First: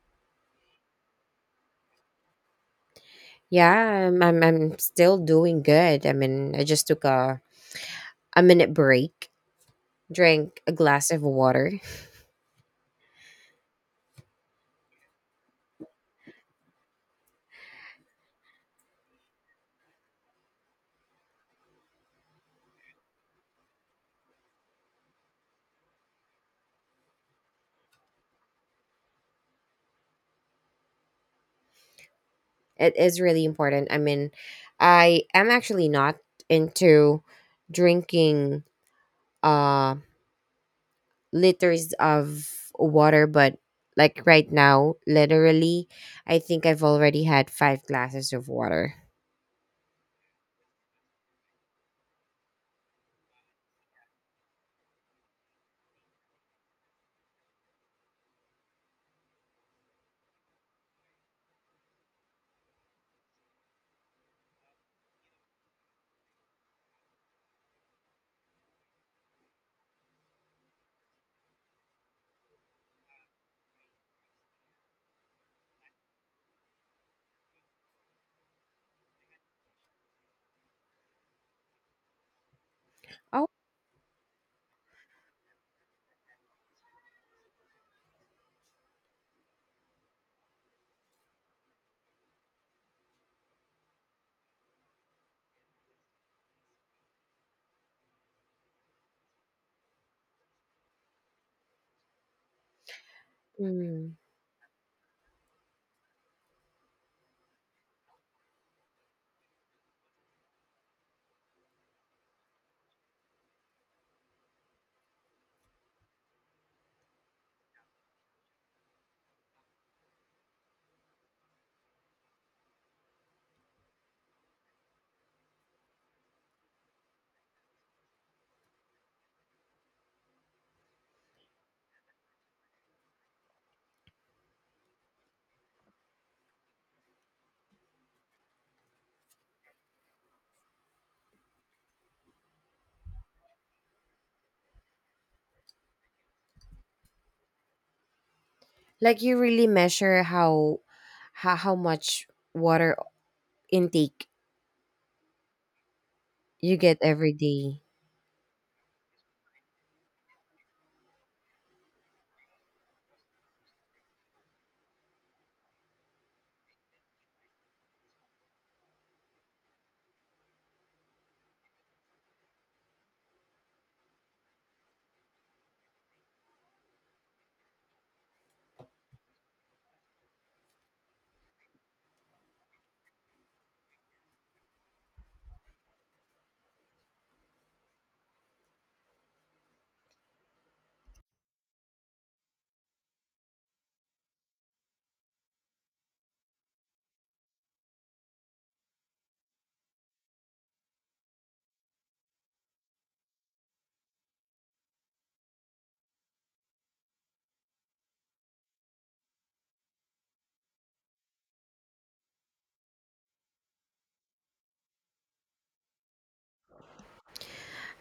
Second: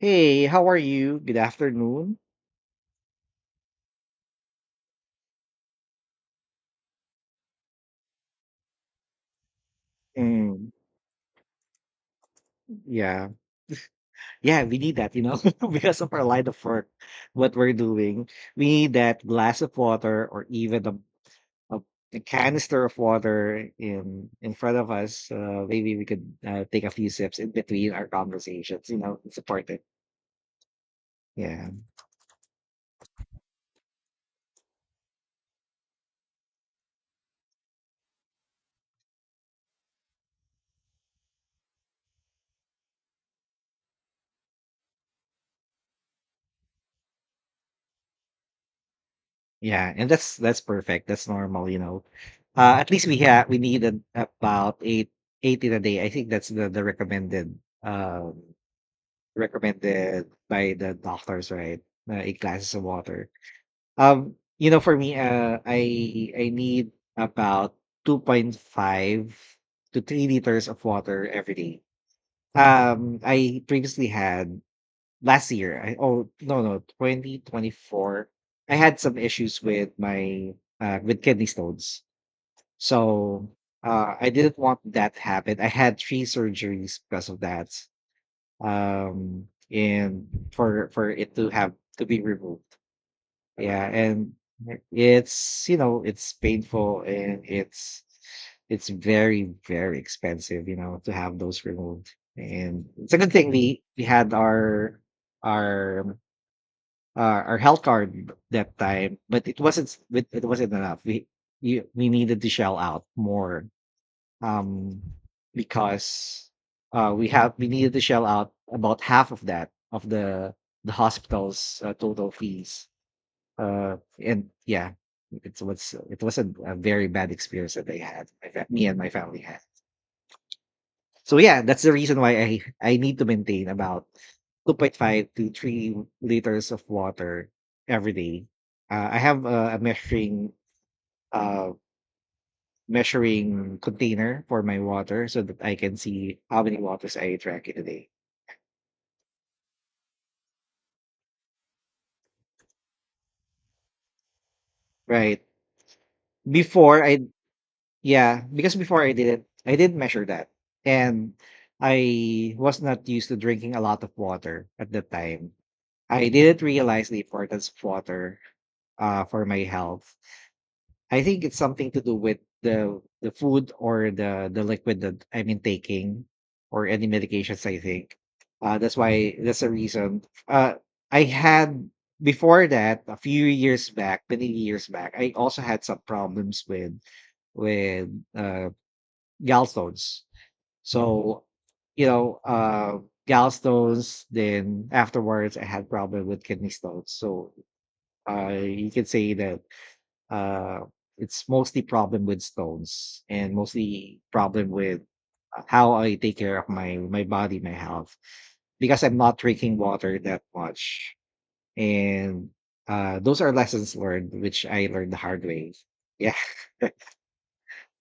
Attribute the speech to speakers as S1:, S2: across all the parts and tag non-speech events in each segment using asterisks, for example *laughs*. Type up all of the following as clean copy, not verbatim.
S1: Hey, how are you? Good afternoon.
S2: Yeah, I'm still doing good. I mean, I just took a minute break, drank
S1: Mm.
S2: a glass of water. *laughs*
S1: Yeah. Yeah, we need that, you know, *laughs* because of our line of work, what we're doing. We need that glass of water or even a, a canister of water in front of us. Maybe we could take a few sips in between our conversations, you know, and support it. Yeah.
S2: It is really important. I mean, I am actually not into drinking uh liters of water, but like right now, literally, I think I've already had five glasses of water.
S1: Yeah. And that's perfect. That's normal, you know. At least we need about eight in a day. I think that's the recommended recommended by the doctors, right? Eight glasses of water. You know, for me, I need about 2.5 to 3 liters of water every day. I previously had last year. I, oh no no, 2024, I had some issues with my with kidney stones,
S2: Oh,
S1: so I didn't want that to happen. I had three surgeries because of that, um and for it to have to be removed, yeah. And right, it's, you know, it's painful, and it's it's very expensive, you know, to have those removed. And it's a good thing, mhm, we
S2: mm.
S1: had our our our health card that time, but it wasn't enough. We needed to shell out more, um, because we needed to shell out about half of that, of the hospital's total fees. Uh, and yeah, it was a very bad experience that they had. Me and my family had. So yeah, that's the reason why I need to maintain about 2.5 to 3 liters of water every day. I have a measuring. Um, measuring container for my water so that I can see how many waters I drank in a day.
S2: Like you really measure how much water intake
S1: Right.
S2: you get
S1: Before I
S2: every day.
S1: yeah, because before I didn't measure that. And I was not used to drinking a lot of water at the time. I didn't realize the importance of water, uh, for my health. I think it's something to do with the food or the liquid that I've been taking, or any medications, I think. That's the reason. Uh I had before that a few years back, many years back. I also had some problems with with uh gallstones. So, you know, uh, gallstones, then afterwards I had problem with kidney stones. So, uh, you can say that uh, it's mostly problem with stones, and mostly problem with how I take care of my body, my health, because I'm not drinking water that much. And those are lessons learned, which I learned the hard way. Yeah.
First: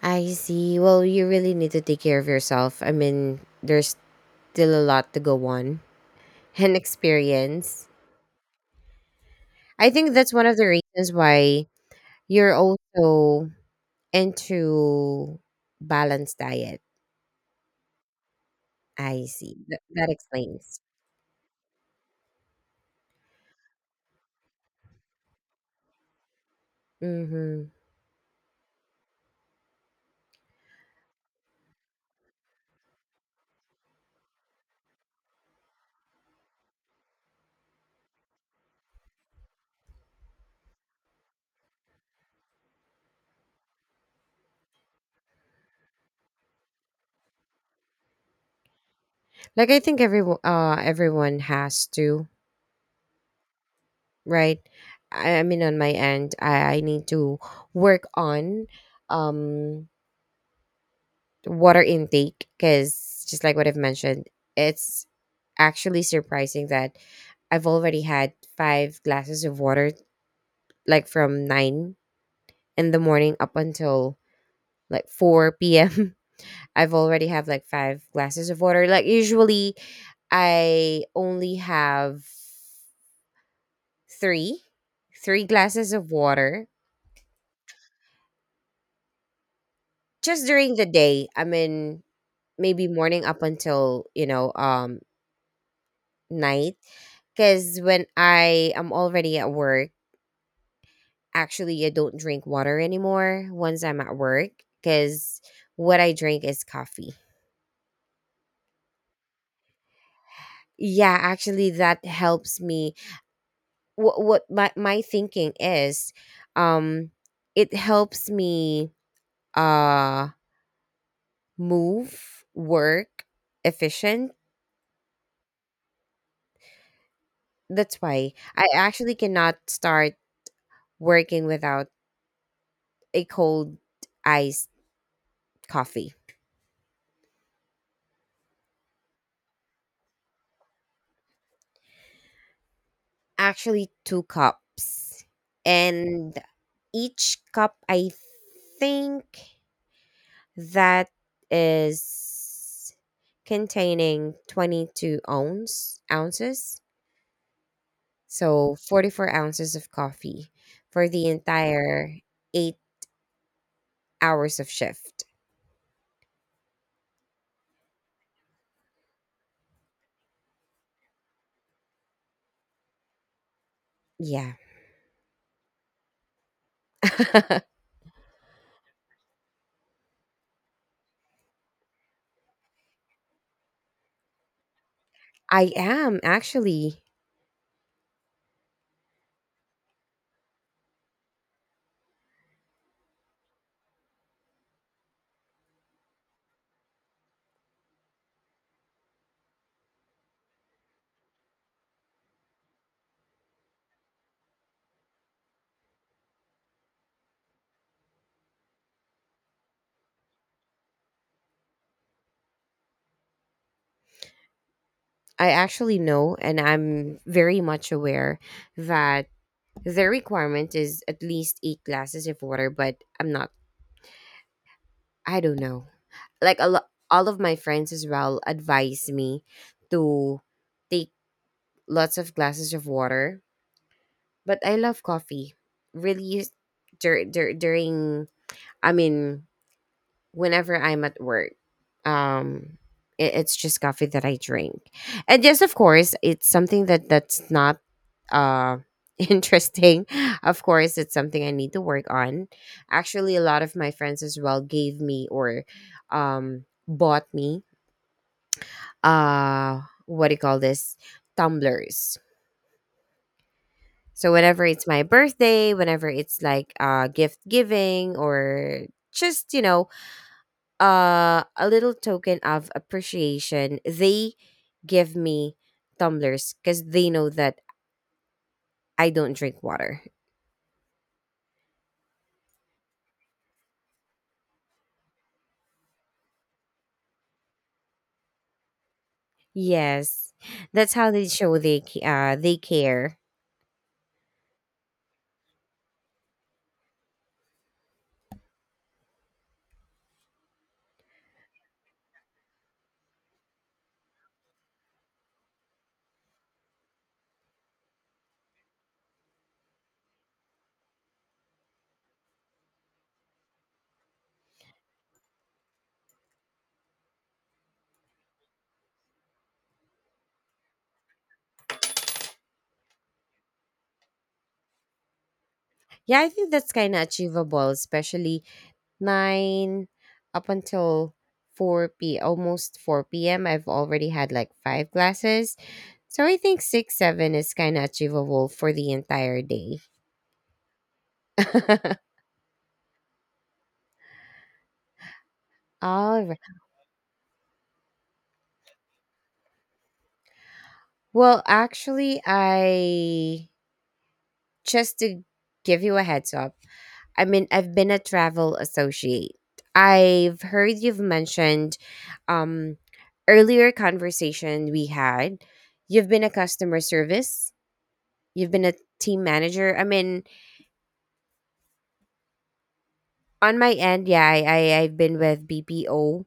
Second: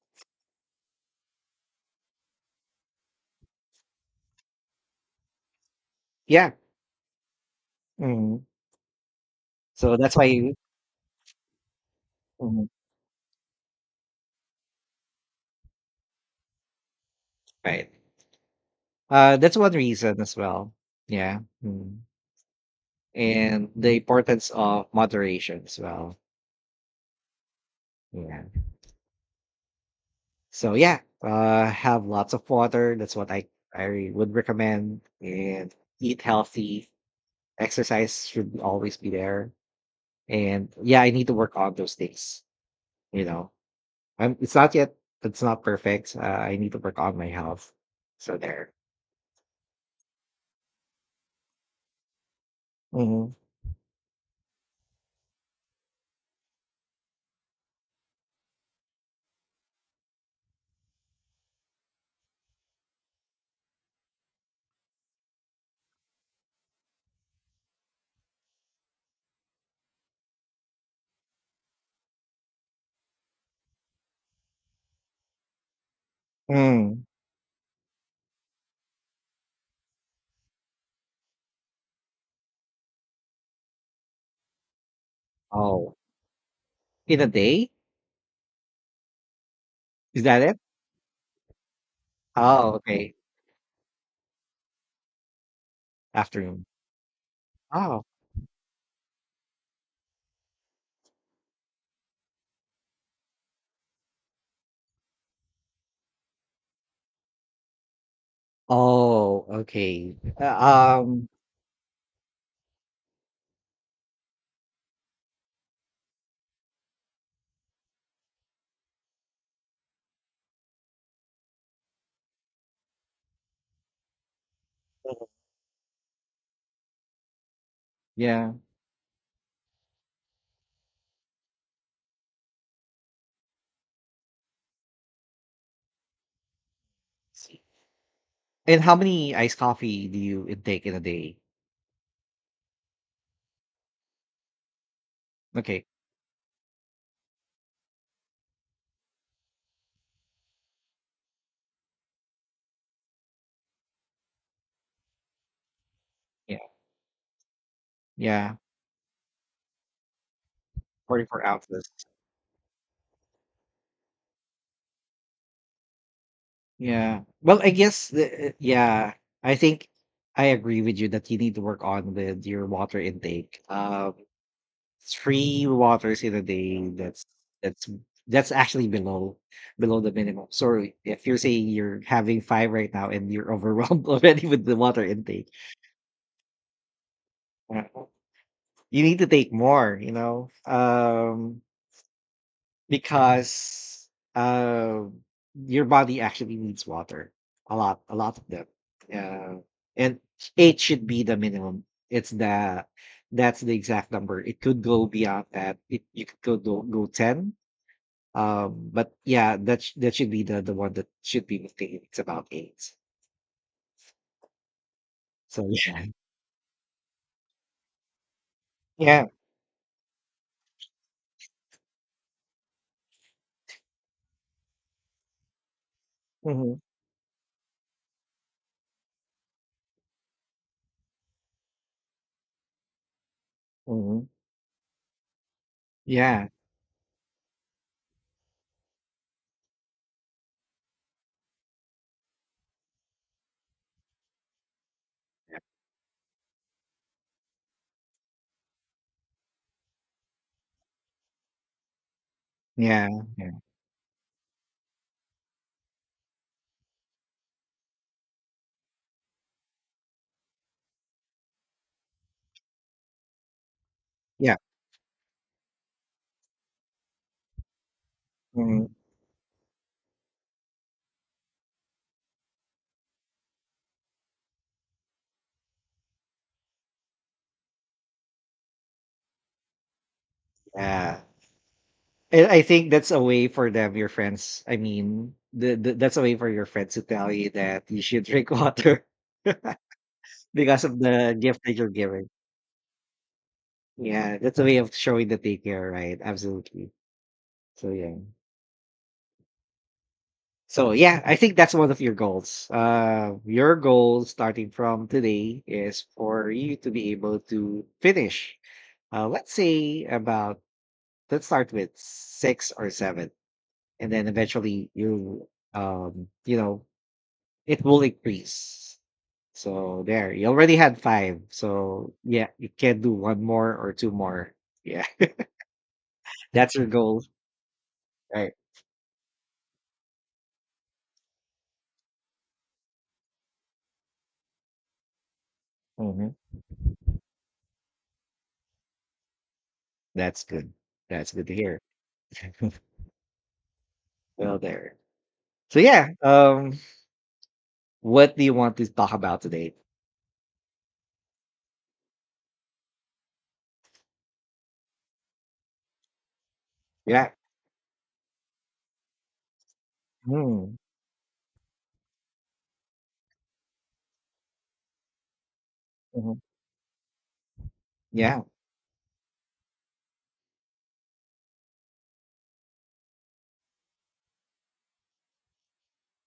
S2: I see. Well, you really need to take care of yourself. I mean, there's still a lot to go on
S1: *laughs* Yeah.
S2: *laughs* and experience.
S1: Mm.
S2: I
S1: So
S2: think
S1: that's
S2: that's one
S1: why,
S2: of the reasons why you're
S1: mm,
S2: also into balanced diet.
S1: right?
S2: I
S1: That's
S2: see.
S1: one
S2: That
S1: reason as well.
S2: explains.
S1: Yeah, mm, and the importance of moderation as well.
S2: Mhm.
S1: Yeah. So yeah, have lots of water. That's what I would recommend. And eat healthy. Exercise should always be there. And yeah, I need to work on those things. You know, I'm. It's not yet. It's not perfect. I need to work on my health. So there.
S2: Like I think everyone has to,
S1: Hmm.
S2: right? I mean, on my end, I need to work on um water intake, cuz just like what I've mentioned, it's actually surprising that I've already had five glasses of water, like from 9 in the morning up until like 4 p.m. I've
S1: Mm.
S2: already have like five glasses of water. Like usually I only have three, three glasses
S1: Oh,
S2: of water,
S1: in a day? Is that
S2: just
S1: it?
S2: during the day. I mean,
S1: Oh,
S2: maybe
S1: okay.
S2: morning up until,
S1: Afternoon.
S2: night. Because
S1: Oh.
S2: when I am already at work, actually, I don't drink water anymore once I'm at work, because what I drink is coffee.
S1: Oh, okay.
S2: Yeah, actually, that helps me. What my thinking is, um it helps me, uh move work efficient. That's why
S1: Yeah.
S2: I actually cannot start working without a cold iced coffee.
S1: And how many iced coffee do you intake in a day?
S2: Actually two cups,
S1: Okay.
S2: and each cup, I think, that is containing 22 ounce
S1: Yeah.
S2: ounces
S1: Yeah.
S2: So 44 ounces of coffee for the
S1: 44 ounces.
S2: entire 8 hours of shift.
S1: Yeah. Well, I guess the, yeah, I think I agree with you that you need to work on with your water intake.
S2: Yeah.
S1: Three waters in a day, that's
S2: *laughs* I
S1: that's that's actually below the minimum. So if you're saying you're having five right now, and you're overwhelmed *laughs* already with the water intake,
S2: am actually.
S1: uh, you need to take more, you know. Because, uh, your body actually needs water, a lot of them. Uh, and 8 should be the minimum. It's the that's the exact number. It could go beyond that. It you could go 10. But yeah, that should be the one that should be maintained. It's about 8.
S2: I
S1: So
S2: actually
S1: yeah.
S2: know, and I'm very much aware
S1: Yeah.
S2: that their requirement is at least eight glasses of water, but I'm not, I don't know. Like,
S1: Mhm.
S2: all of my friends as well advise me to take lots of glasses of water,
S1: Mhm.
S2: but I love coffee. Really,
S1: Yeah.
S2: dur- dur- during, I mean, whenever I'm at work. Um, it's just coffee that I drink, and yes, of course, it's something that's not uh *laughs* interesting. Of course, it's something I need to work on.
S1: Yeah.
S2: Actually, a
S1: Yeah.
S2: lot of my friends as well gave me, or bought me, what do you call this, tumblers. So
S1: Yeah.
S2: whenever it's my birthday, whenever it's like gift giving or
S1: Mhm.
S2: just, a little token of appreciation, they give me tumblers, because they know that I don't drink water.
S1: Yeah. And I think that's a way for them, your friends. I mean, that's a way for your friends to tell you that you should drink water
S2: Yes,
S1: *laughs* because
S2: that's
S1: of
S2: how they
S1: the
S2: show
S1: gift that you're giving.
S2: they care.
S1: Yeah, that's a way of showing that they care, right? Absolutely. So yeah. So yeah, I think that's one of your goals. Your goal starting from today is for you to be able to finish. Let's say about, let's start with six or seven, and then eventually you, you know, it will increase. So there, you already had five. So yeah, you can do one more or two more. Yeah. *laughs*
S2: Yeah, I think that's
S1: That's your
S2: kind of
S1: goal,
S2: achievable, especially
S1: right?
S2: 9 up until 4 p almost 4 p.m. I've already had like five glasses, so
S1: Hmm.
S2: I think six, seven is kind of achievable for the entire day.
S1: That's good. That's good to hear. *laughs*
S2: *laughs*
S1: Well, there. So yeah,
S2: All right.
S1: what do you want to talk about today?
S2: Well, actually, I just to give you a heads up, I
S1: Yeah.
S2: mean, I've been a travel associate. I've
S1: Mm,
S2: heard you've mentioned, um, earlier conversation we had. You've been a
S1: mhm.
S2: customer service.
S1: Yeah.
S2: You've been a team manager. I mean, on my end, yeah, I've been with BPO,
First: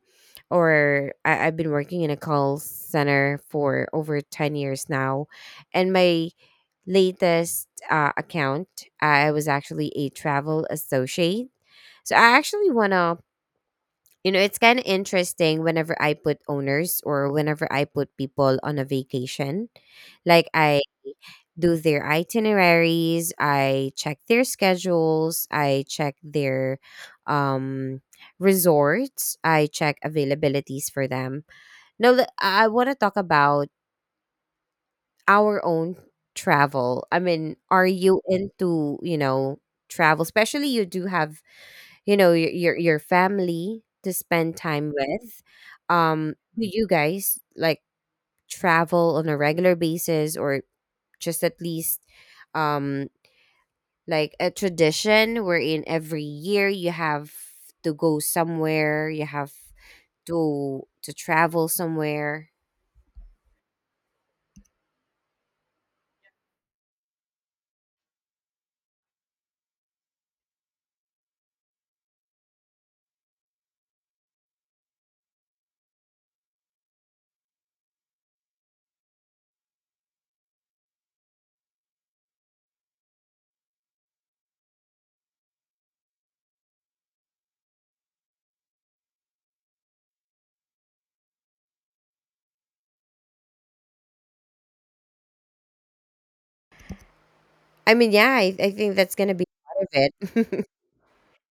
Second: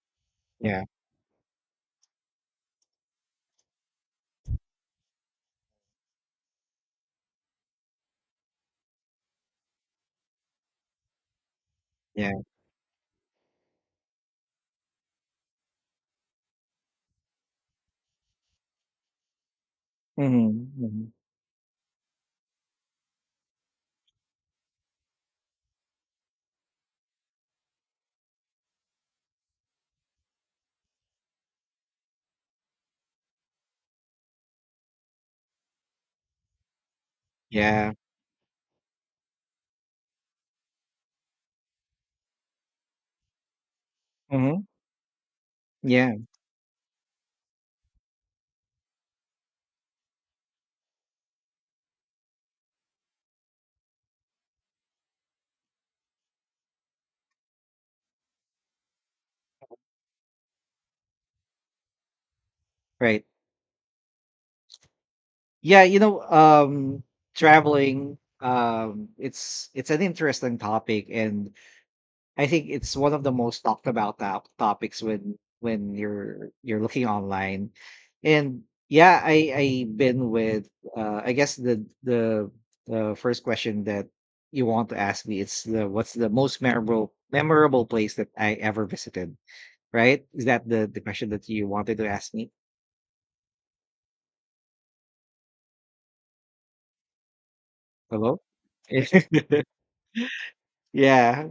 S1: Yeah.
S2: or I've been working in a call center for over 10 years now, and my latest account, I was actually a travel associate. So I
S1: Yeah.
S2: actually wanna, it's kind of interesting whenever I put owners or whenever I put people on a vacation.
S1: Mm-hmm.
S2: Like I
S1: Hmm.
S2: do their itineraries, I check their schedules, I check their um resorts, I check availabilities for them. Now I want to talk about our own travel. I mean, are
S1: Yeah.
S2: you into, travel? Especially you do have, your family to spend
S1: Hmm.
S2: time with.
S1: Yeah.
S2: Do you guys like travel on a regular basis, or just at least, um like a tradition wherein every year you have to go somewhere, you have to travel somewhere?
S1: Right. Yeah. You know, traveling. It's an interesting topic, and I think it's one of the most talked about topics when when you're looking online. And yeah, I been with I guess the first question that you want to ask me is the what's the most memorable place that I ever visited, right? Is that the question that you wanted to ask me?
S2: I mean, yeah,
S1: Hello.
S2: I think that's
S1: *laughs*
S2: gonna be part of it.
S1: Yeah,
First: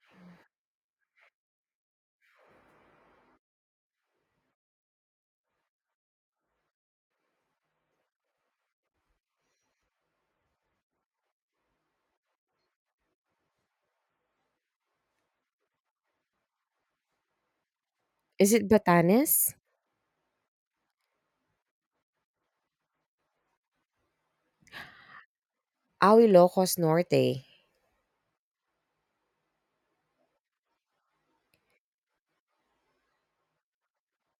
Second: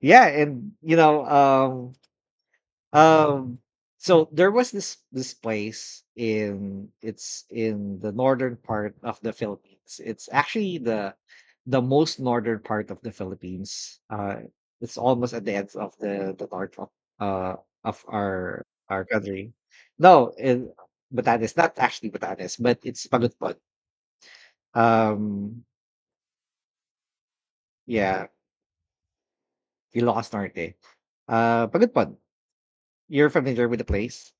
S1: yeah, and you know, Um, so there was this place in, it's in the northern part of the Philippines. It's actually the most northern part of the Philippines. It's almost at the end of the north uh of
S2: *laughs* Is it
S1: our country.
S2: Batanes?
S1: No, in Batanes, not actually Batanes, but it's Pagudpod. Um,
S2: Ah, Ilocos Norte?
S1: yeah, Ilocos Norte. Pagudpod. You're familiar with the place?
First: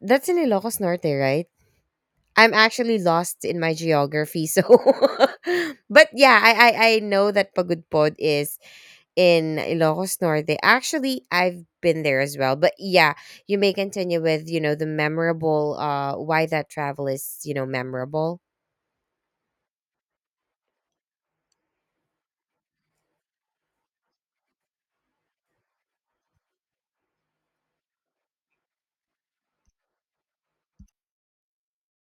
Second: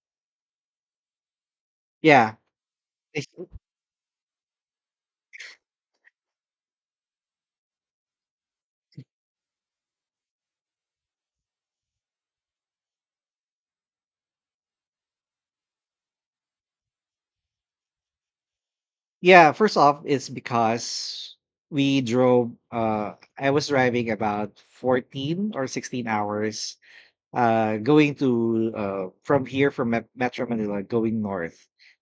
S2: That's in Ilocos Norte, right?
S1: Yeah.
S2: I'm actually lost in my geography. So, *laughs* but yeah, I know that Pagud Pod is in Ilocos Norte. Actually, I've been there as well. But yeah, you may continue with, the memorable, why that travel is, memorable.
S1: Yeah, first off, it's because we drove, uh, I was driving about 14 or 16 hours, uh, going to, uh, from here, from Metro Manila, going north,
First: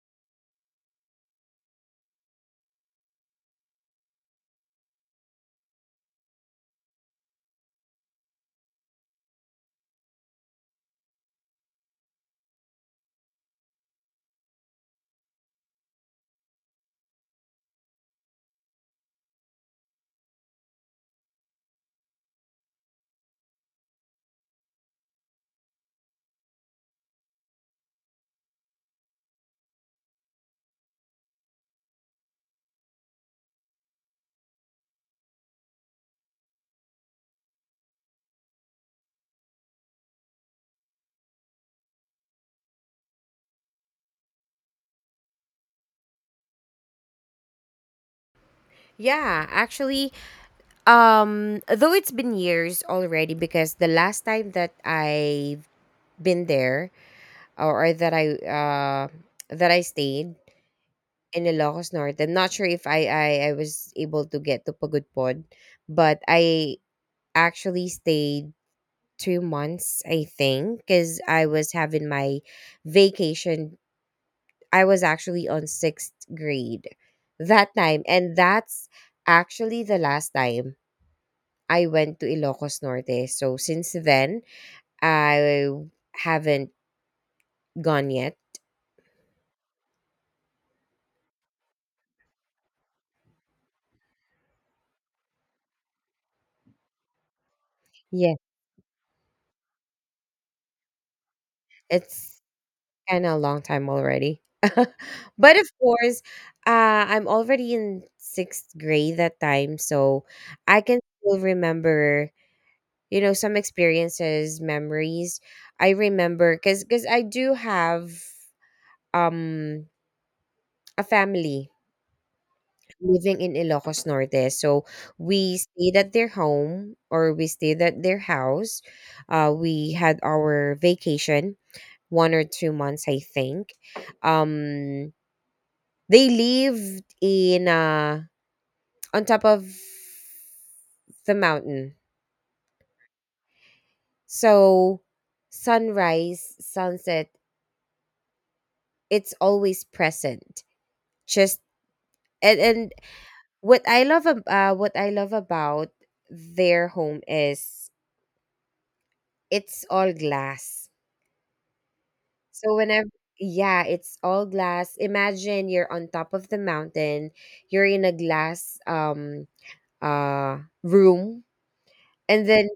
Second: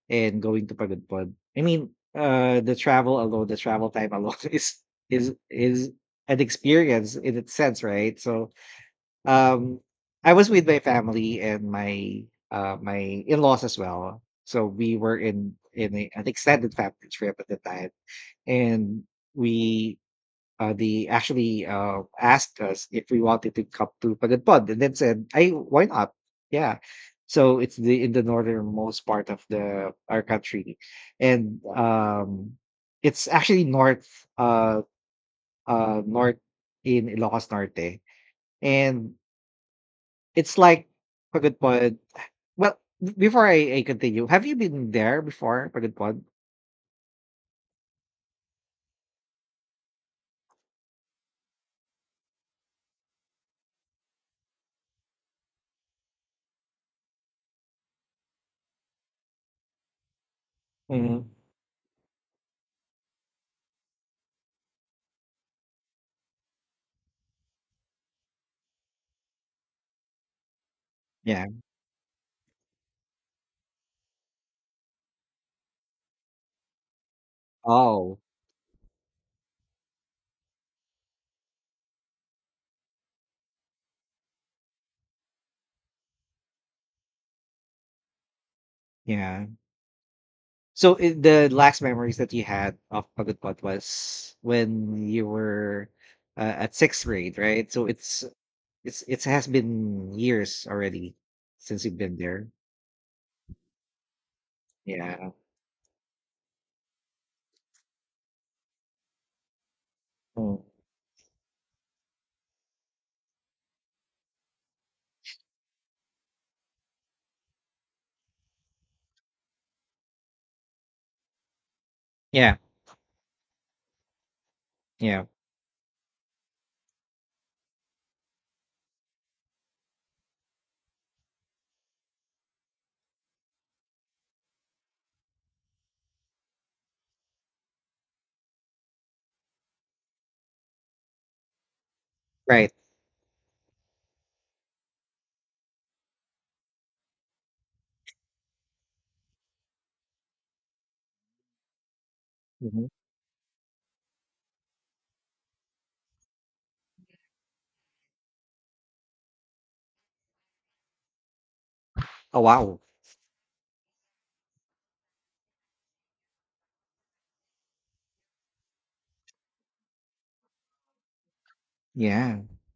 S1: and going to Pagudpud. I mean, uh, the travel alone, the travel time alone *laughs* is is an experience in its sense, right? So um, I was with my family and my, my in-laws as well. So we were in a, an extended family trip at the time, and we they actually, asked us if we wanted to come to Pagudpod, and then said, "I why not? Yeah." So it's the in the northernmost part of the our country, and it's actually north, uh north in Ilocos Norte, and it's like Pagod Pod. Well, before I continue, have you been there before, Pagod Pod?
S2: Yeah, actually, though it's been years already, because the last time that I've been there, or that I stayed
S1: Mhm.
S2: in Ilocos Norte. I'm not sure if I was able to get to Pagudpod, but I actually stayed 2 months, I think, because I
S1: Yeah.
S2: was having my vacation. I was actually on sixth grade that time,
S1: Oh,
S2: and that's actually the last time I went to Ilocos Norte. So since then, I haven't gone yet.
S1: yeah. So I the last memories that you had of Pagod Pod was when you were, at sixth grade, right? So it's
S2: Yeah,
S1: it has been years already since you've been
S2: it's
S1: there.
S2: kind of a long time already. *laughs*
S1: Yeah.
S2: But of course, I'm already in sixth grade that time, so
S1: Mm.
S2: I can still remember, some experiences, memories. I remember, because I do have um a family
S1: Yeah.
S2: living in Ilocos Norte, so
S1: Yeah.
S2: we stayed at their home, or we stayed at their house. We had our vacation 1 or 2 months, I think. Um They lived in, on top of the mountain.
S1: Right.
S2: So sunrise, sunset, it's always present. Just, and,
S1: Mhm.
S2: and what I love about their home is it's all glass.
S1: Oh
S2: So
S1: wow.
S2: whenever Yeah, it's all glass. Imagine you're on top of the mountain, you're in a glass, room,
S1: Yeah.
S2: and then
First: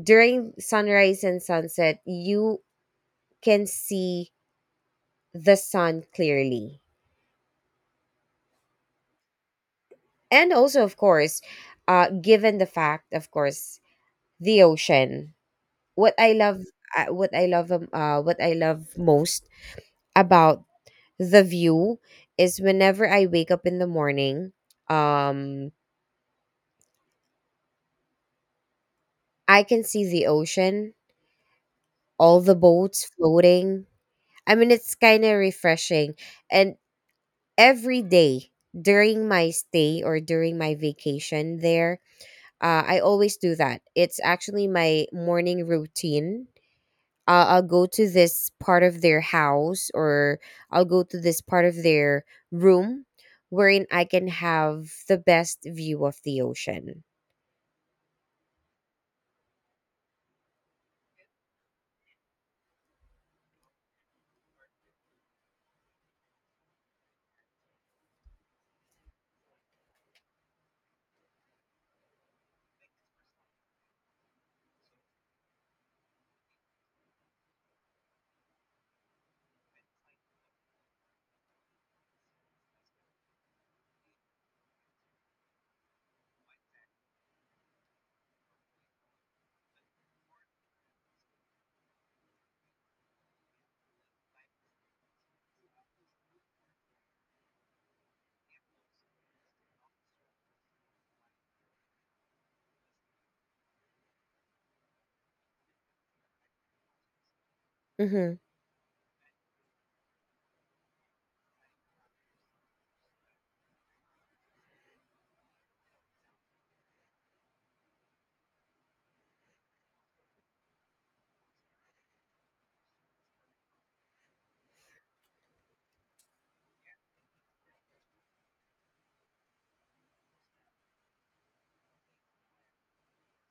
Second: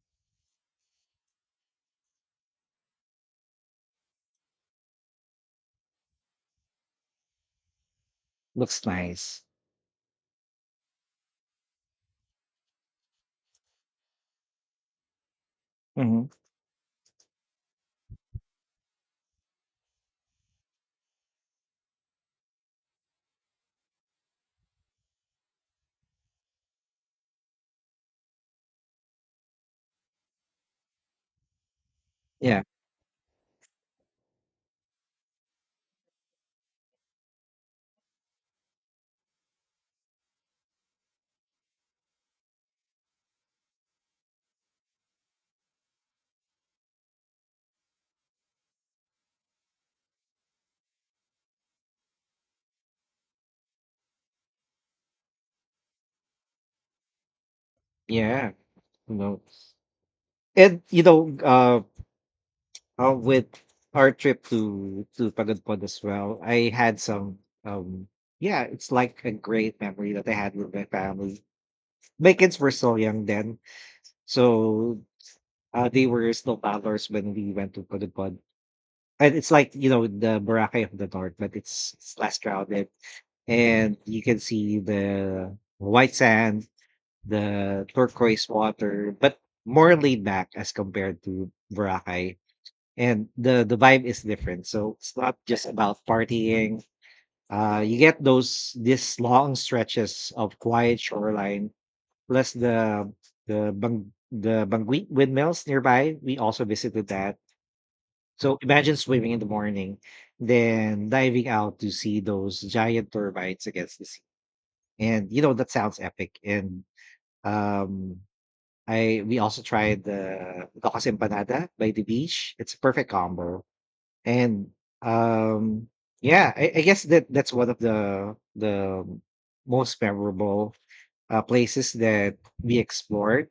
S2: during sunrise and sunset, you can see the sun clearly.
S1: Looks nice.
S2: And also, of course, given the fact, of course, the ocean. What
S1: Mhm.
S2: I love, what what I love most about the view is, whenever I wake up in the morning, um, I can see the ocean, all the
S1: Yeah.
S2: boats floating. I mean, it's kind of refreshing, and every day during my stay or during my vacation there. I always do that. It's actually my morning routine. I'll go to this part of their house, or I'll go to this part of their room, wherein I can have the best view of the ocean.
S1: Yeah. No. And you know, with our trip to Pagod as well, I had some, um, yeah, it's like a great memory that I had with my family. My kids were so young then, so, they were still toddlers when we went to Pagod. And it's like, you know, the Boracay of the North, but it's less crowded, and you can see the white sand, the turquoise water, but more laid back as compared to Boracay. And the vibe is different, so it's not just about partying. Uh, you get those these long stretches of quiet shoreline, plus the banguit windmills nearby. We also visited that.
S2: Hmm.
S1: So imagine swimming in the morning, then diving out to see those giant turbites against the sea. And you know, that sounds epic. And um, I we also tried the Gocas empanada by the beach. It's a perfect combo. And um, yeah, I guess that that's one of the most memorable, places that we explored.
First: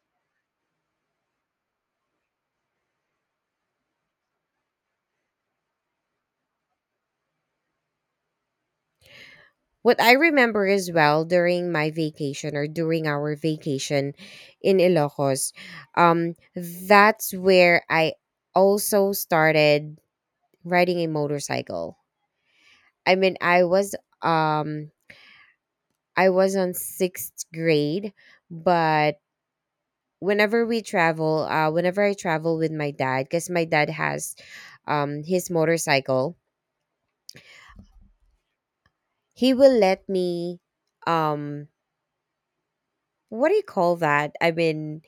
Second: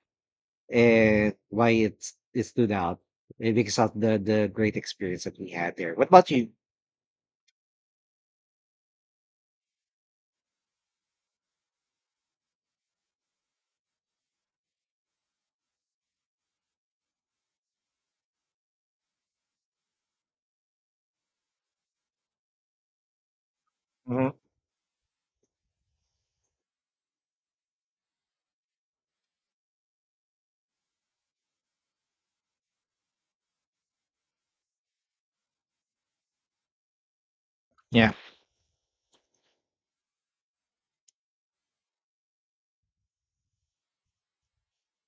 S1: And why it stood out, eh, because of the great experience that we had there. What about you?
S2: What I remember as well during my vacation or during our vacation in Ilocos, that's where I also started riding a motorcycle. I mean,
S1: Hmm.
S2: um I was on sixth grade, but whenever we travel, whenever I travel with my dad, because my dad has his motorcycle,
S1: Yeah.
S2: he will let me, um what do you call that? I mean,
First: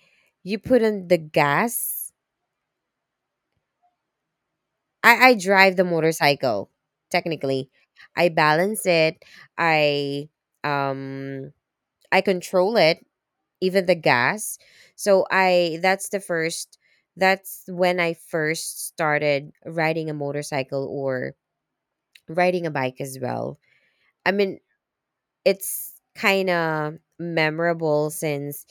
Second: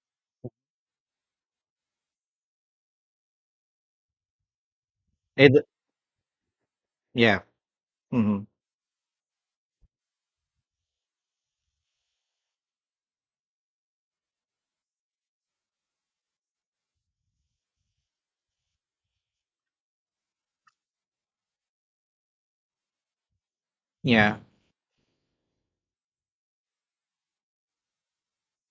S2: you put on the gas. I
S1: It.
S2: drive the motorcycle,
S1: Yeah.
S2: technically. I
S1: Hmm.
S2: balance it. I um I control it, even the gas. So I that's the first that's when I first started riding a motorcycle, or riding a bike as well. I
S1: Yeah.
S2: mean, it's kind of memorable, since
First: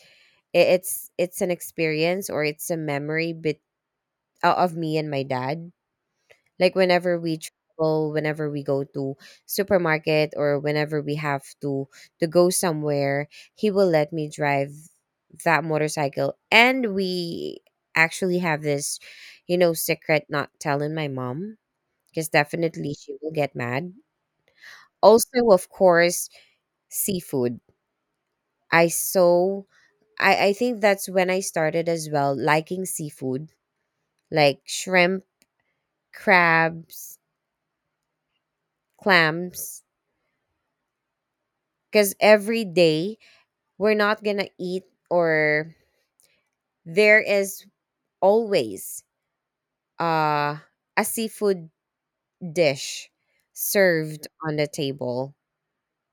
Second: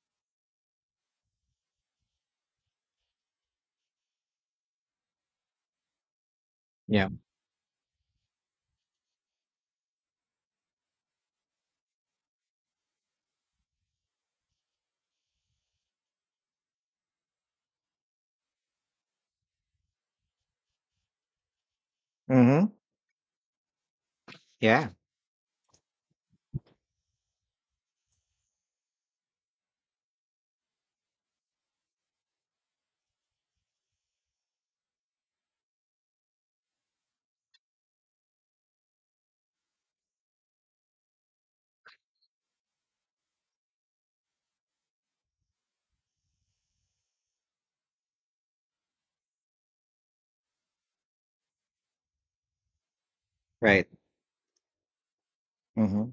S2: it's an experience, or it's a memory, but, of me and my dad. Like
S1: Yeah.
S2: whenever we travel, whenever we go to supermarket, or whenever we have to go somewhere, he will let me drive that motorcycle. And we actually have this, secret, not telling my mom, because
S1: Hmm.
S2: definitely she will get mad.
S1: Yeah.
S2: Also, of course, seafood. I so I think that's when I started as well liking seafood, like shrimp, crabs, clams, because every day we're not gonna eat, or there is always, uh, a seafood dish
S1: Right.
S2: served on the table.
S1: Hmm.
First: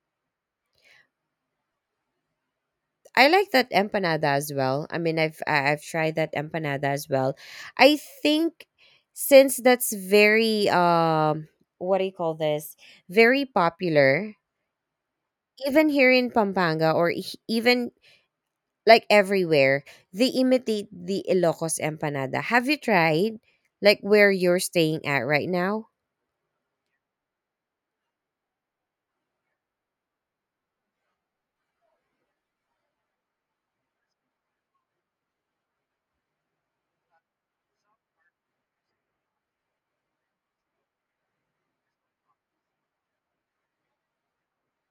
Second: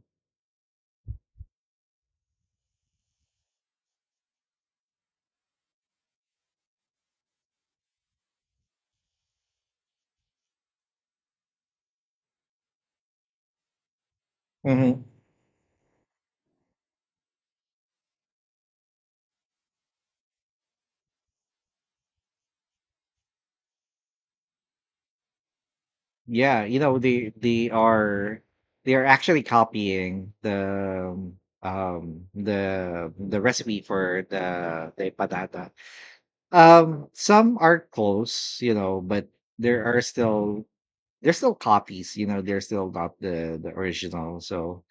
S2: I like that empanada as well. I mean, I've tried that empanada as well, I think, since that's very, what do you call this, very popular,
S1: Hmm.
S2: even here in Pampanga, or e- even like everywhere. They imitate the Ilocos empanada. Have you tried, like where you're staying at right now?
S1: Yeah, you know, they are actually copying the, the recipe for the patata. Some are close, you know, but there are still, there's still copies, you know, they're still not the original. So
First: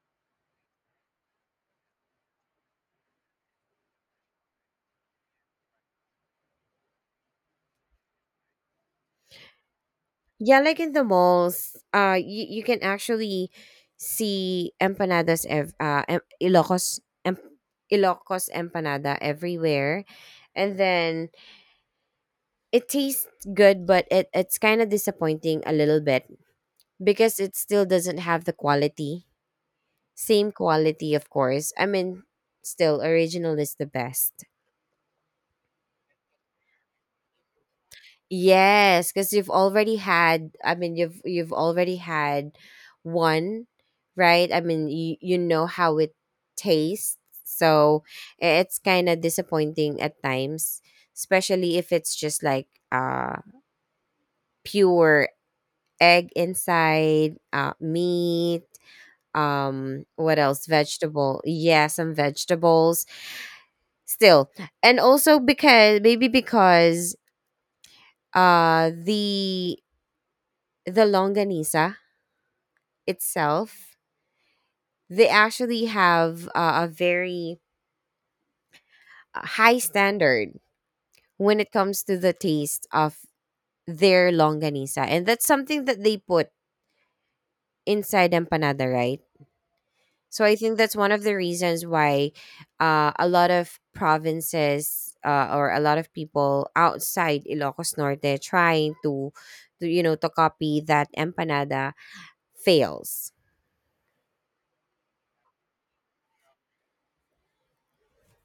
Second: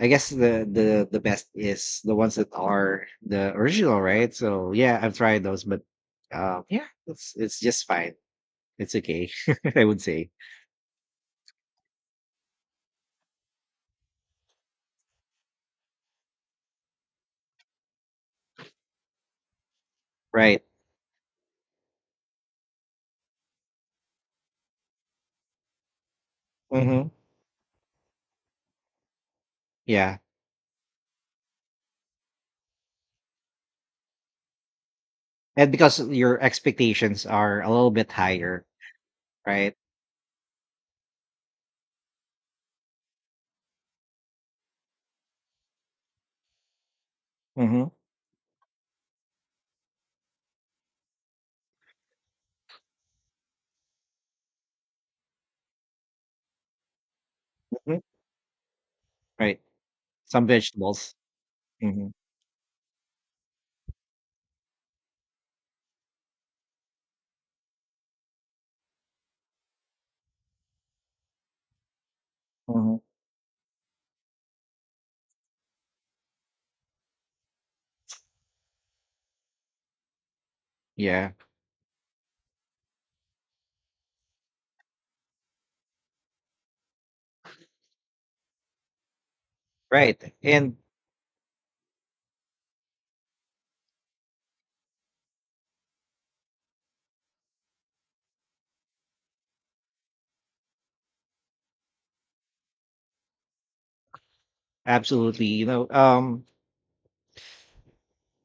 S1: I guess the best is the ones that are the original, right? So yeah, I've tried those, but yeah, it's just fine. It's okay, *laughs* I would say.
S2: Yeah, like in the malls, you can actually see empanadas, em- Ilocos empanada everywhere,
S1: Right.
S2: and then it tastes good, but it's kind of disappointing a little bit,
S1: Mm-hmm.
S2: because it still doesn't have the quality,
S1: Yeah.
S2: same quality, of course. I mean, still original is the best.
S1: And because your expectations are a little bit higher,
S2: Yes, because you've
S1: right?
S2: already had. I mean, you've already had one, right? I mean, you know how it tastes,
S1: Hmm.
S2: so it's kind of disappointing at times, especially if it's just like, pure egg inside,
S1: Hmm.
S2: meat,
S1: Right.
S2: what
S1: Some
S2: else?
S1: vegetables.
S2: Vegetable. Yeah,
S1: Hmm.
S2: some vegetables. Still. And also because maybe, because uh the the longanisa
S1: Hmm.
S2: itself, they actually have, a very, high standard
S1: Yeah.
S2: when it comes to the taste of their longanisa. And that's something that they put inside empanada, right?
S1: Right.
S2: So I
S1: And
S2: think that's one of the reasons why, a lot of provinces, or a lot of people outside Ilocos Norte trying to copy that empanada fails,
S1: absolutely, you know,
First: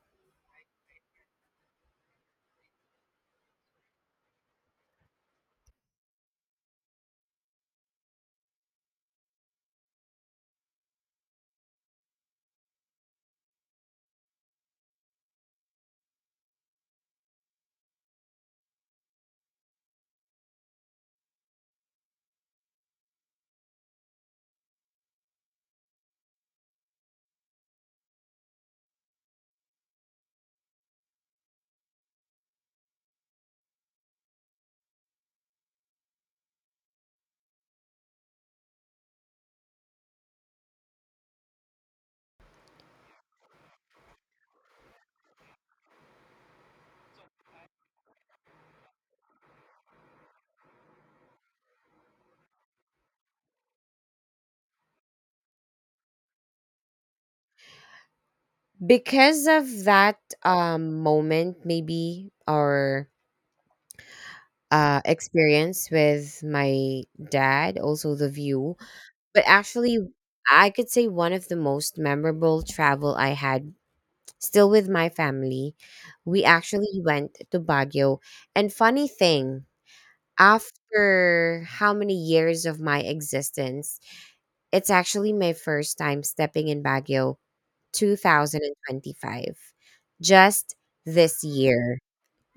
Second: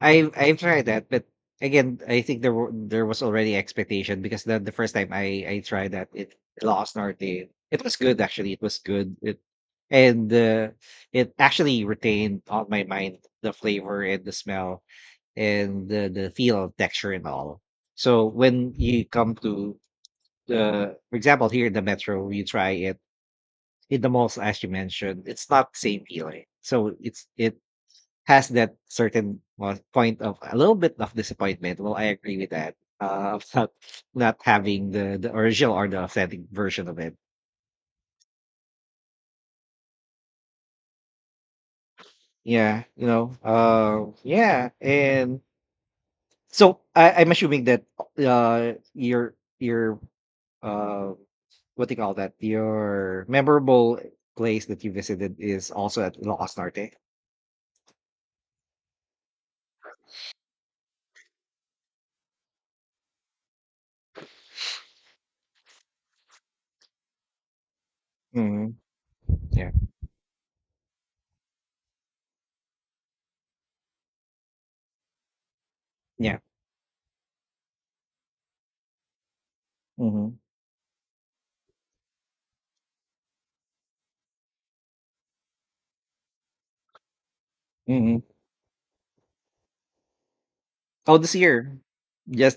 S1: I've tried that, but again, I think there was already expectation because the first time I tried that it lost norte. It was good actually. It was good. It and it actually retained on my mind the flavor and the smell and the feel of texture and all. So when you come to the, for example, here in the metro, you try it in the malls, as you mentioned, it's not the same feeling. So it has that certain point of a little bit of disappointment. Well, I agree with that. Of not, not having the original or the authentic version of it. Yeah, you know. Yeah, and so I'm assuming that your uh, what do you call that? Your memorable place that you visited is also at Ilocos Norte.
S2: because of that, moment maybe, or experience with my dad, also the
S1: Hmm.
S2: view. But
S1: Yeah.
S2: actually, I could say one of the most memorable travel I had still with my family.
S1: Yeah.
S2: We actually went to Baguio. And funny thing,
S1: Mm-hmm.
S2: after how many years of my existence, it's actually my first time stepping in Baguio,
S1: Mm-hmm.
S2: 2025, just
S1: Oh, this
S2: this
S1: year.
S2: year.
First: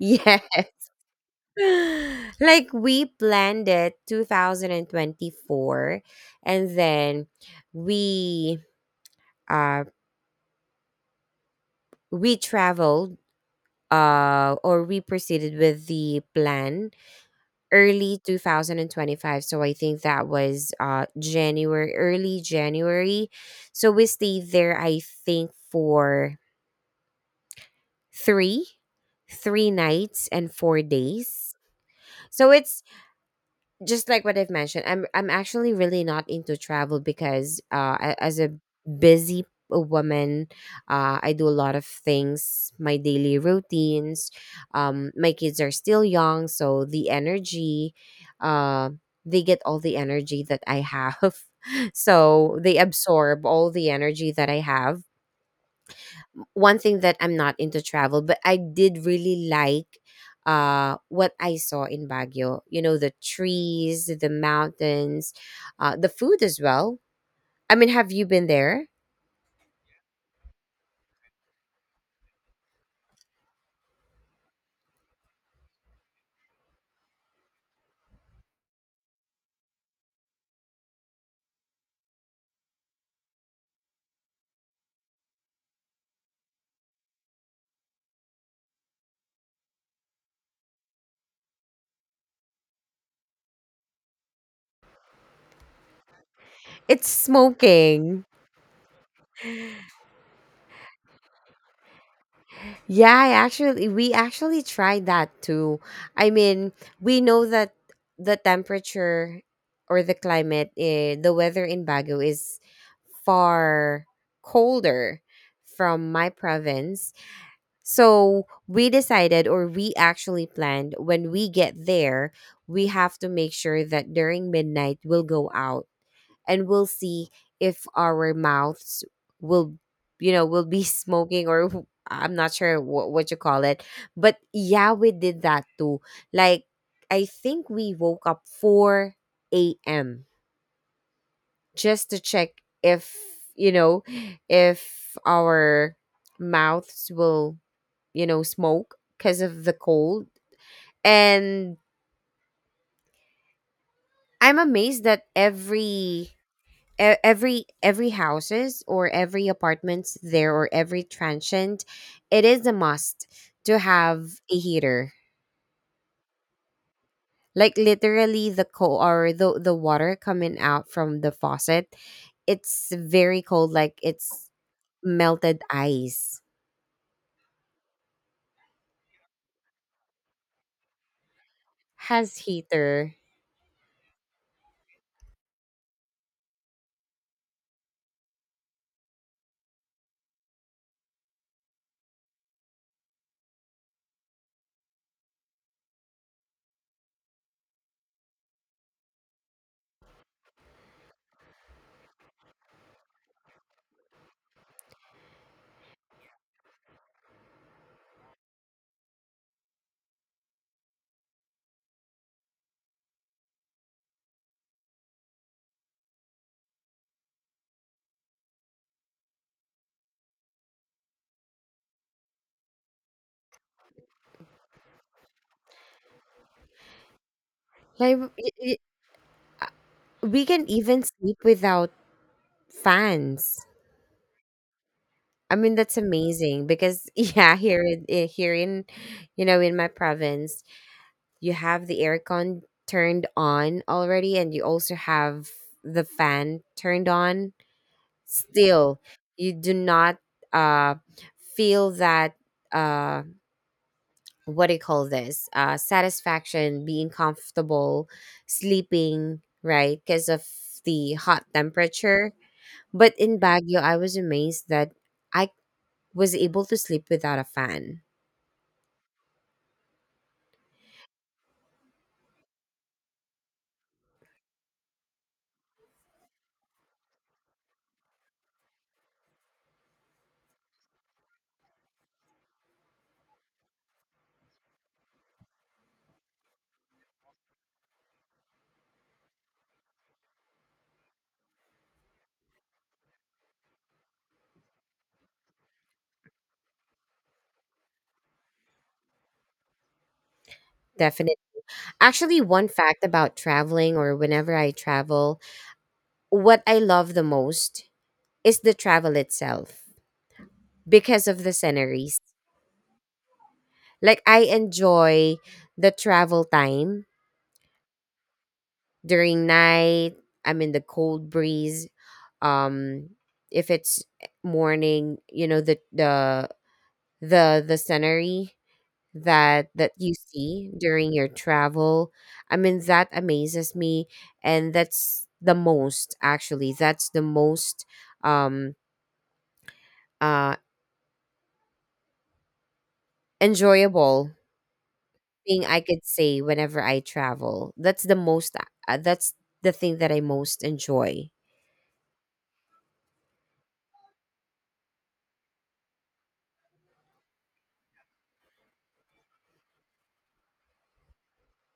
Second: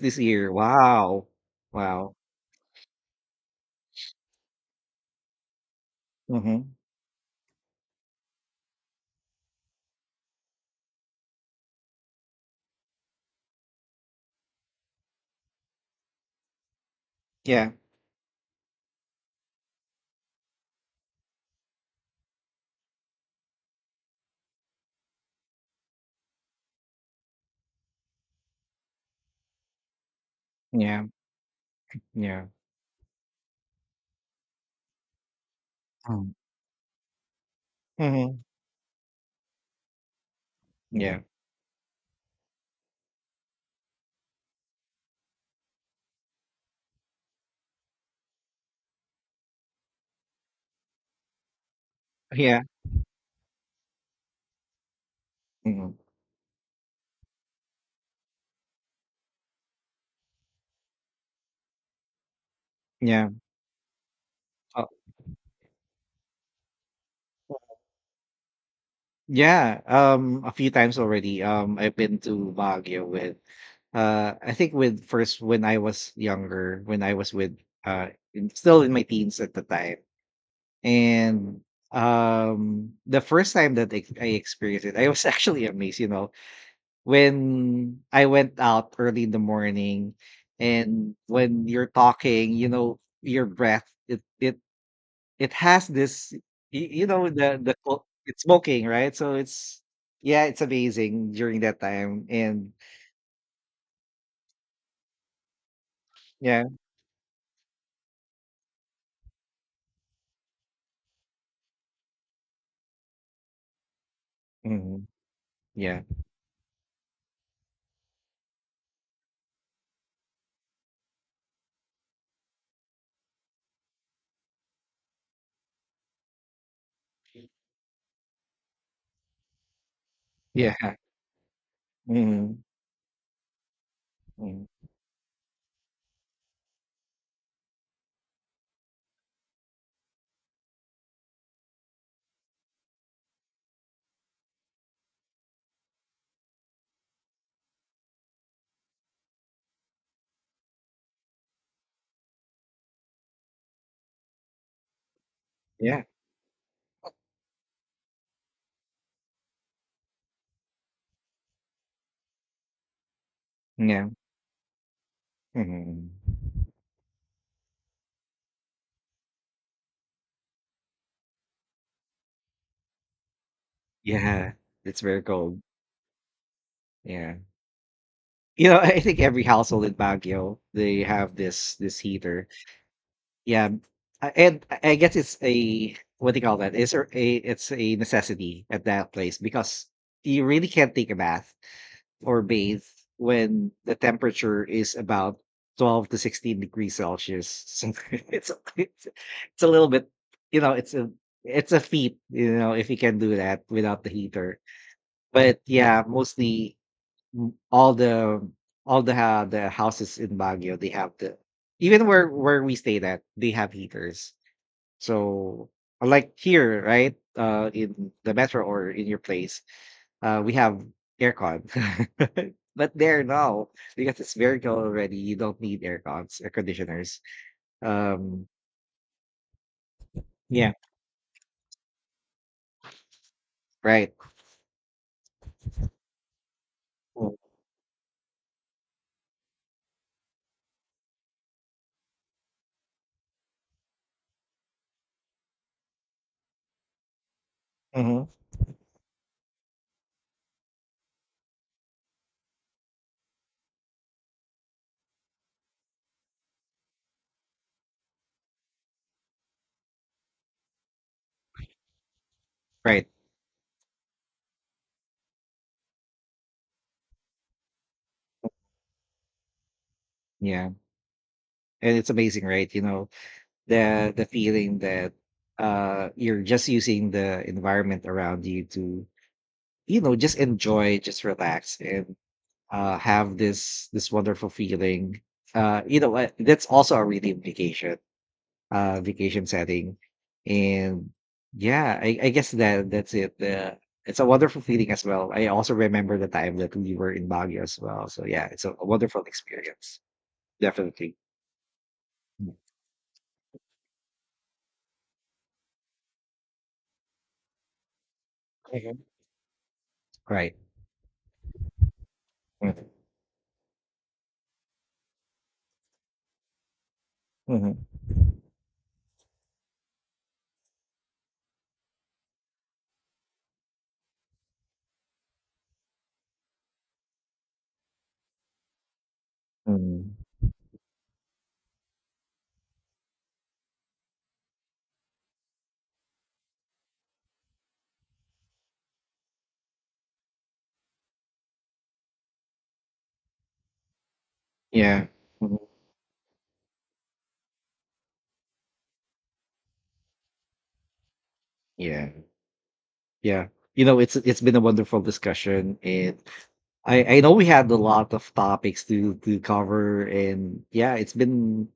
S2: *laughs*
S1: this
S2: Yes.
S1: year. Wow. Wow.
S2: *sighs* *laughs* Like we planned it 2024,
S1: Mm-hmm.
S2: and then we uh we traveled, or we proceeded with the plan
S1: Yeah.
S2: early 2025. So I think that was, January, early January. So we stayed there, I think, for three three nights and four
S1: Yeah.
S2: days
S1: Yeah.
S2: So it's just like what I've mentioned, I'm actually really not into travel because, as
S1: Mm-hmm.
S2: a busy woman,
S1: Yeah.
S2: I do a lot of things, my daily routines. My kids are still young, so the energy, uh, they get all the energy that I have. *laughs* So
S1: Yeah.
S2: they absorb all the energy that I have.
S1: Mm-hmm.
S2: One thing, that I'm not into travel, but I did really like, what I saw in Baguio. You know, the
S1: Yeah.
S2: trees, the mountains, the food as well. I mean, have you been there?
S1: Yeah, a few times already. I've been to Baguio with, I think with first when I was younger, when I was with, uh, in, still in my teens at the time, and the first time that I experienced it, I was *laughs* actually amazed. You know, when I went out early in the morning, and when you're talking, you know, your breath it it has this, you
S2: It's
S1: know,
S2: smoking.
S1: it's smoking, right? So it's yeah, it's amazing during that time, and
S2: Yeah, I actually we actually tried that too. I
S1: yeah,
S2: mean, we know that the temperature or the climate, the weather in Baguio, is far
S1: mhm,
S2: colder
S1: yeah,
S2: from my province. So we decided, or we actually planned, when we get there, we have to make sure that during midnight we'll go out and we'll see if our mouths will, will
S1: yeah,
S2: be *laughs* smoking, I'm not
S1: mhm,
S2: sure what you call it. But
S1: mhm,
S2: yeah, we did that too. Like, I think we woke up 4 a.m. just to check if, you know, if our mouths will, smoke because of the cold. And I'm amazed that every
S1: yeah,
S2: e- every every houses, or every apartments there, or every transient, it is a must to
S1: yeah,
S2: have a heater.
S1: mhm.
S2: Like literally the cold, or the water coming out from the faucet, it's very cold. Like it's
S1: Yeah. It's very cold.
S2: melted ice.
S1: Yeah, you know, *laughs* I think every household in Baguio they have this
S2: Has
S1: heater.
S2: heater.
S1: Yeah, and I guess it's a what do you call that? It's it's a necessity at that place because you really can't take a bath or bathe when the temperature is about 12 to 16 degrees Celsius. So *laughs* it's a little bit, you know, it's a feat, you know, if you can do that without the heater. But yeah, mostly mm, all the ha the houses in Baguio they have the even where we stayed at they have heaters. So unlike here, right? In the metro or in your place, we have aircon. *laughs* But there now, because it's very cold already, you don't need aircons, air conditioners.
S2: Like
S1: Um,
S2: we can
S1: yeah,
S2: even sleep without fans.
S1: right.
S2: I mean, that's amazing, because *laughs*
S1: Mm,
S2: yeah, here in my province, you have the aircon turned on already, and you also have the fan turned on.
S1: mhm,
S2: Still, you do not, uh feel that, uh what do you call this, satisfaction, being comfortable sleeping, right, because of the hot temperature.
S1: right.
S2: But in Baguio, I was amazed that I was able to sleep without a fan.
S1: Yeah. And it's amazing, right? You know, the feeling that you're just using the environment around you to, you know, just enjoy, just relax and have this wonderful feeling. You know what? That's also a really vacation vacation setting. And yeah, I guess that that's it. It's a wonderful feeling as well. I also remember the time that we were in Baguio as well. So yeah, it's a wonderful experience. Definitely.
S2: Definitely. Actually,
S1: Mm.
S2: one fact about traveling, or whenever I travel, what I love the most is the
S1: Mhm.
S2: travel itself,
S1: Right.
S2: because of the sceneries. Like, I enjoy the travel time
S1: Mm-hmm.
S2: during night. I'm in the cold breeze. Um, if it's morning, the scenery that you
S1: Hmm.
S2: see during your travel, I mean, that amazes me. And that's the most, um uh enjoyable
S1: Yeah. Mhm.
S2: thing I could say whenever I travel. That's the thing that I most enjoy.
S1: Yeah. Yeah. You know, it's been a wonderful discussion. And. I know we had a lot of topics to cover, and yeah, it's been.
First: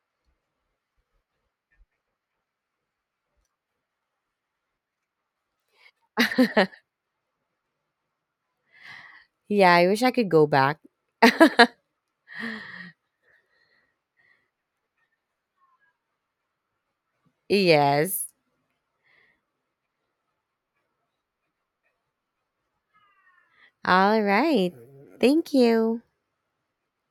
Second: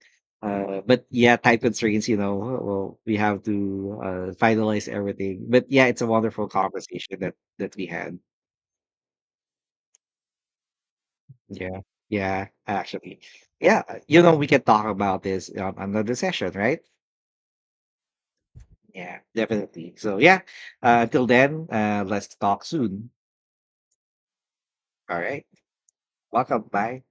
S1: But yeah, time constraints. You know, well, we have to finalize everything. But yeah, it's a
S2: *laughs*
S1: wonderful conversation that that we had.
S2: Yeah, I wish I could go back. *laughs*
S1: Yeah, yeah, actually, yeah. You know, we can talk about this on another session, right?
S2: Yes.
S1: Yeah, definitely. So yeah, until then, let's talk soon.
S2: All right.
S1: All right,
S2: Thank you.
S1: welcome. Bye.